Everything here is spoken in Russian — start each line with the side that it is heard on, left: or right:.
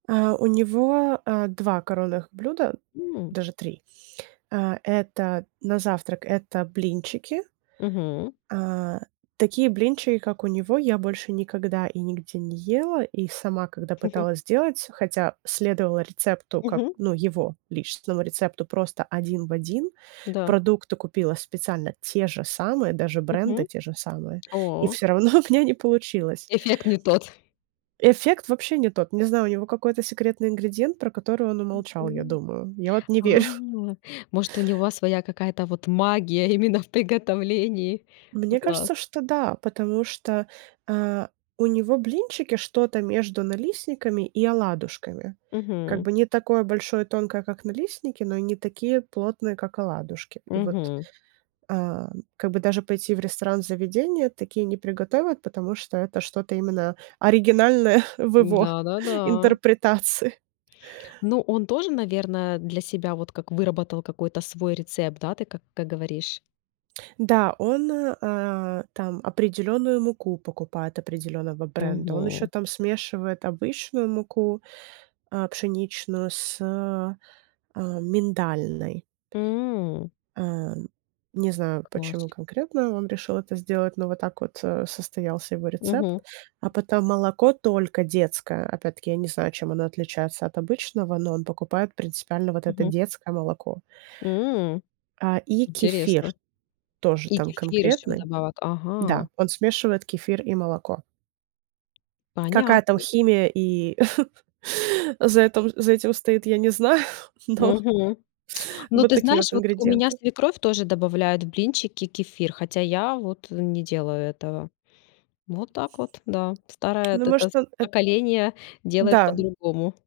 right: Э, у него, э, 2 коронных блюда,
left: М.
right: даже 3. Э, это на завтрак это блинчики.
left: Мгм.
right: Э, такие блинчики, как у него, я больше никогда и нигде не ела. И сама когда пыталась сделать, хотя следовала рецепту, как
left: Мгм.
right: ну, его личностному рецепту просто один в один,
left: Да.
right: продукты купила специально те же самые, даже бренды
left: Мгм.
right: те же самые, и
left: О.
right: всё равно у меня не получилось.
left: Эффект не тот.
right: Эффект вообще не тот, не знаю, у него какой-то секретный ингредиент, про который он умолчал, я
left: Мгм.
right: думаю. Я вот не
left: А,
right: верю.
left: может, у него своя какая-то вот магия именно в приготовлении? Ну
right: Мне
left: класс.
right: кажется, что да. Потому что, а, у него блинчики что-то между налистниками и оладушками. Как
left: Мгм.
right: бы не такое большое и тонкое, как налистники, но и не такие плотные, как оладушки. И вот,
left: Мгм.
right: а, как бы даже пойти в ресторан заведение- такие не приготовят, потому что это что-то именно оригинальное в его
left: Да-да-да.
right: интерпретации.
left: Ну он тоже, наверное, для себя вот как выработал какой-то свой рецепт, да ты как как говоришь.
right: Да, он, э, а, там определённую муку покупает, определённого бренда. Он ещё
left: Мгм.
right: там смешивает обычную муку, а, пшеничную с, э, э, миндальной.
left: М.
right: Э, не знаю, почему
left: Класс.
right: конкретно он решил это сделать, но вот так вот, э, состоялся его рецепт.
left: Мгм.
right: А потом молоко только детское. Опять-таки я не знаю, чем оно отличается от обычного, но он покупает принципиально вот это
left: Мгм.
right: детское молоко.
left: М.
right: А и кефир
left: Интересно.
right: тоже
left: И
right: там
left: кефир ещё
right: конкретный.
left: вдобавок.
right: Да,
left: Ага.
right: он смешивает кефир и молоко. Какая там
left: Понятно.
right: химия и за этом за этим стоит, я не знаю, но
left: Мгм. Ну
right: вот
left: ты
right: такие
left: знаешь,
right: вот
left: вот у меня
right: ингредиенты.
left: свекровь тоже добавляет в блинчики кефир, хотя я вот, э, не делаю этого. Вот так вот, да. Старое
right: Ну
left: эт это с
right: может он эт
left: поколение делает
right: Да.
left: по-другому.